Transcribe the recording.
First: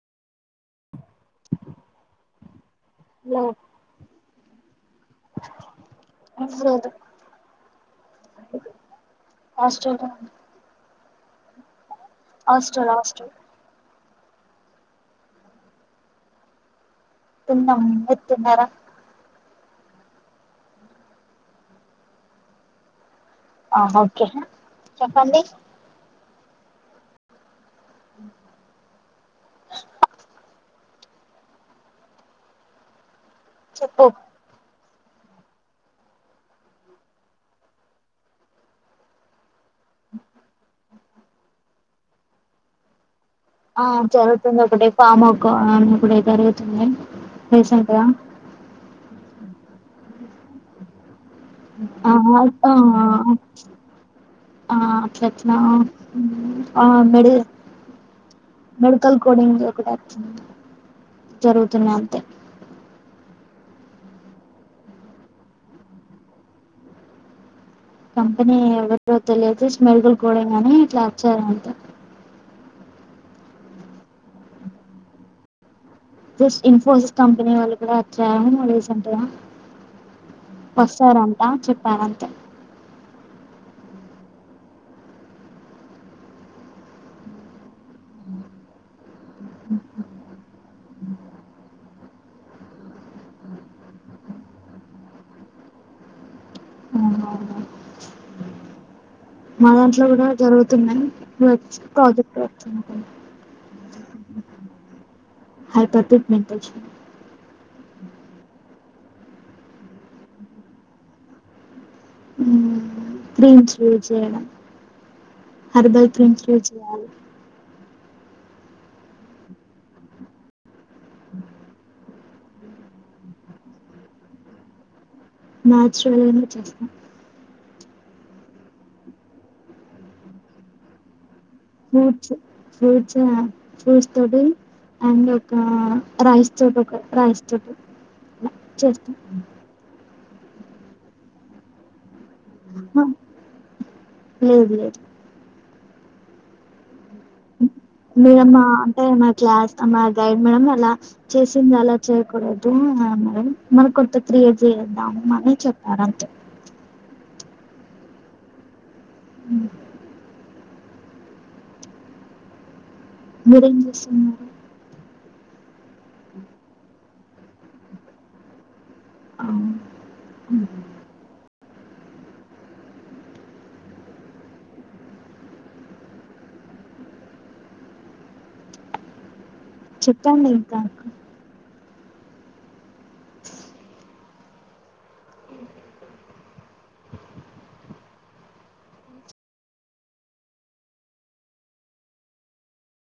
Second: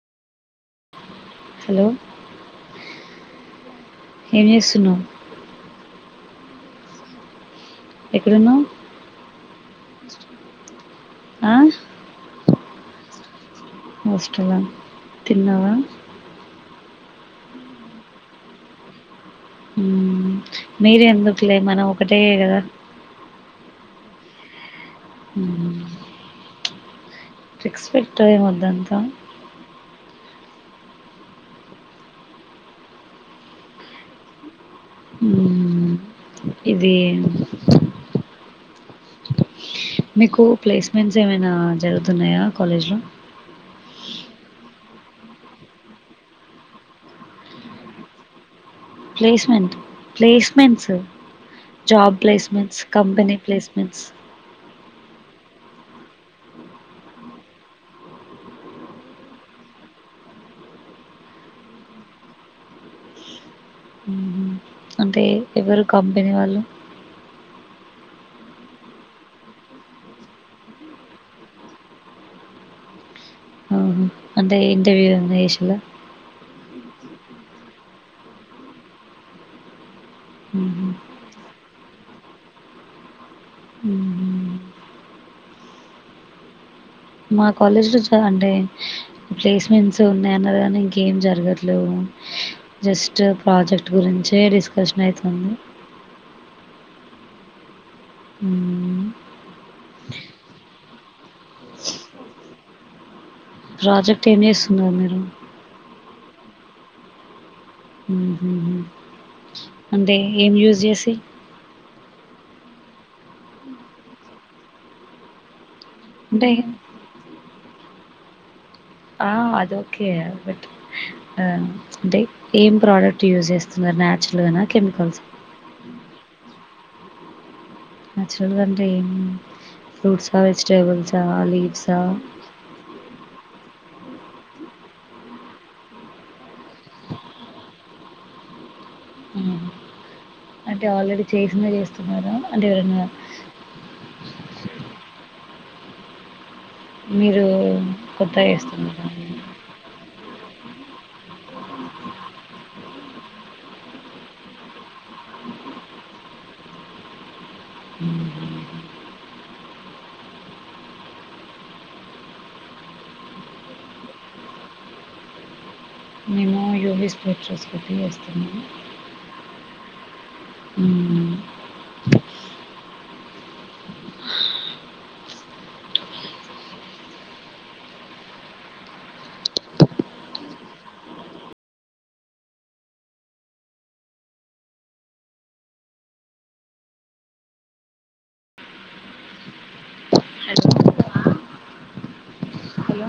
Hello ఏం చేస్తున్నావు ఏం లేదు ఎక్కడున్నావు హాస్టలో ఉన్న ఆ హస్టల్ హస్టల్ హాస్టలా తిన్నావా తిన్నాం మీరు తిన్నారా హ్మ్ మీరు ఎందుకు లే మనం ఒకటే కదా ఆ ఓకే చెప్పండి హ్మ్ రెక్స్పెక్ట్ ఏం వద్దంతా చెప్పు హ్మ్మ్ ఇది మీకు ప్లేస్మెంట్స్ ఏమైనా జరుగుతు జరుగుతున్నాయా కాలేజ్ లో ఆ జరుగుతుంది ఒకటి పామోక అని కూడా జరుగుతునై రీసెంట్ గా ప్లేస్మెంట్ ప్లేస్మెంట్స్ ఆ జాబ్ ఆ ప్లేస్మెంట్స్ కంపెనీ ప్లేస్మెంట్స్ ఆ అట్లా వచ్చినవా ఉమ్ ఆ మెడి మెడికల్ కోడింగ్డి ఒకటి ఒచ్చింది, జరుగుతున్నాయ్ అంతే మ్మ్. అంటే ఎవరు కంపెనీ వాళ్ళు కంపెనీ ఎవరో తెలియదు సెల్మి కోడింగ్ గాని ఇట్లా అచ్యఅంట. ఆహా. అంటే ఇంటర్వ్యూ ఉంది ఎష్లో ఎస్ ఇన్ఫోసిస్ కంపెనీ వాళ్ళు కూడా వచ్చారు రీసెంట్ గా మ్మ్. వస్తారంట చేపరంట. మ్మ్. మా కాలేజ్ లో చ అంటే ప్లేస్మెంట్స్ ఉన్నాయ్ అన్నారు కానీ ఇంకేం జరగట్లేవు. జస్ట్ ప్రాజెక్ట్ గురించే డిస్కషన్ అయితుంది. ఆ, ఉమ్ మా దాంట్లో కూడా జరుగుతున్నాయ్ వర్క్ ప్రాజెక్ట్ వర్క్స్ అంతే ప్రాజెక్ట్ ఏం చేస్తున్నారు మీరు? [unintelligible] మెంటర్షిప్ ఉహ్ ఉమ్ అంటే ఏం యూజ్ చేసి? ఉమ్ గ్రీన్ వే చేయడం. హర్బల్ క్రీమ్స్ అంటే యూస్ చేయాలి ఆ అదొకే బట్ ఉమ్ అంటే ఏం ప్రొడక్ట్ యూజ్ చేస్తున్నారు నాచురల్ ఏనా కెమికల్స్ నాచురల్గానే చేసాం నేచురల్ గా అంటే ఉమ్ ఫ్రూట్సా వెజిటేబుల్సా ఆ? ఫ్రూట్స్ ఫ్రూట్స్ ఆ ఫ్రూట్స్ తోటి అండ్ ఒక రైస్ తోటి ఒక రైస్ తోటి అట్లా చేస్తాం. హ్మ్. అంటే ఆల్రెడీ చేసిందే చేస్తున్నారా? అంటే వేరుగా లేదు అది మీరు కొత్త లెడ్ మా చేస్తున్నారా అబోనా క్లాస్ అమ్మాయ్ ప్రైమ్ [unintelligible] చేసింది అలా చేయకూడదు అనరు, మనం కొంత క్రియేట్ చేద్దాం అని చెప్పారు అంతే. ఉమ్ మీర్ ఇంగ్లీషులో ఏంటి? యోగిస్ ప్రచస్కటీ చేస్తున అవునా ఉమ్ చెప్పండి ఇంకా అక్క హలో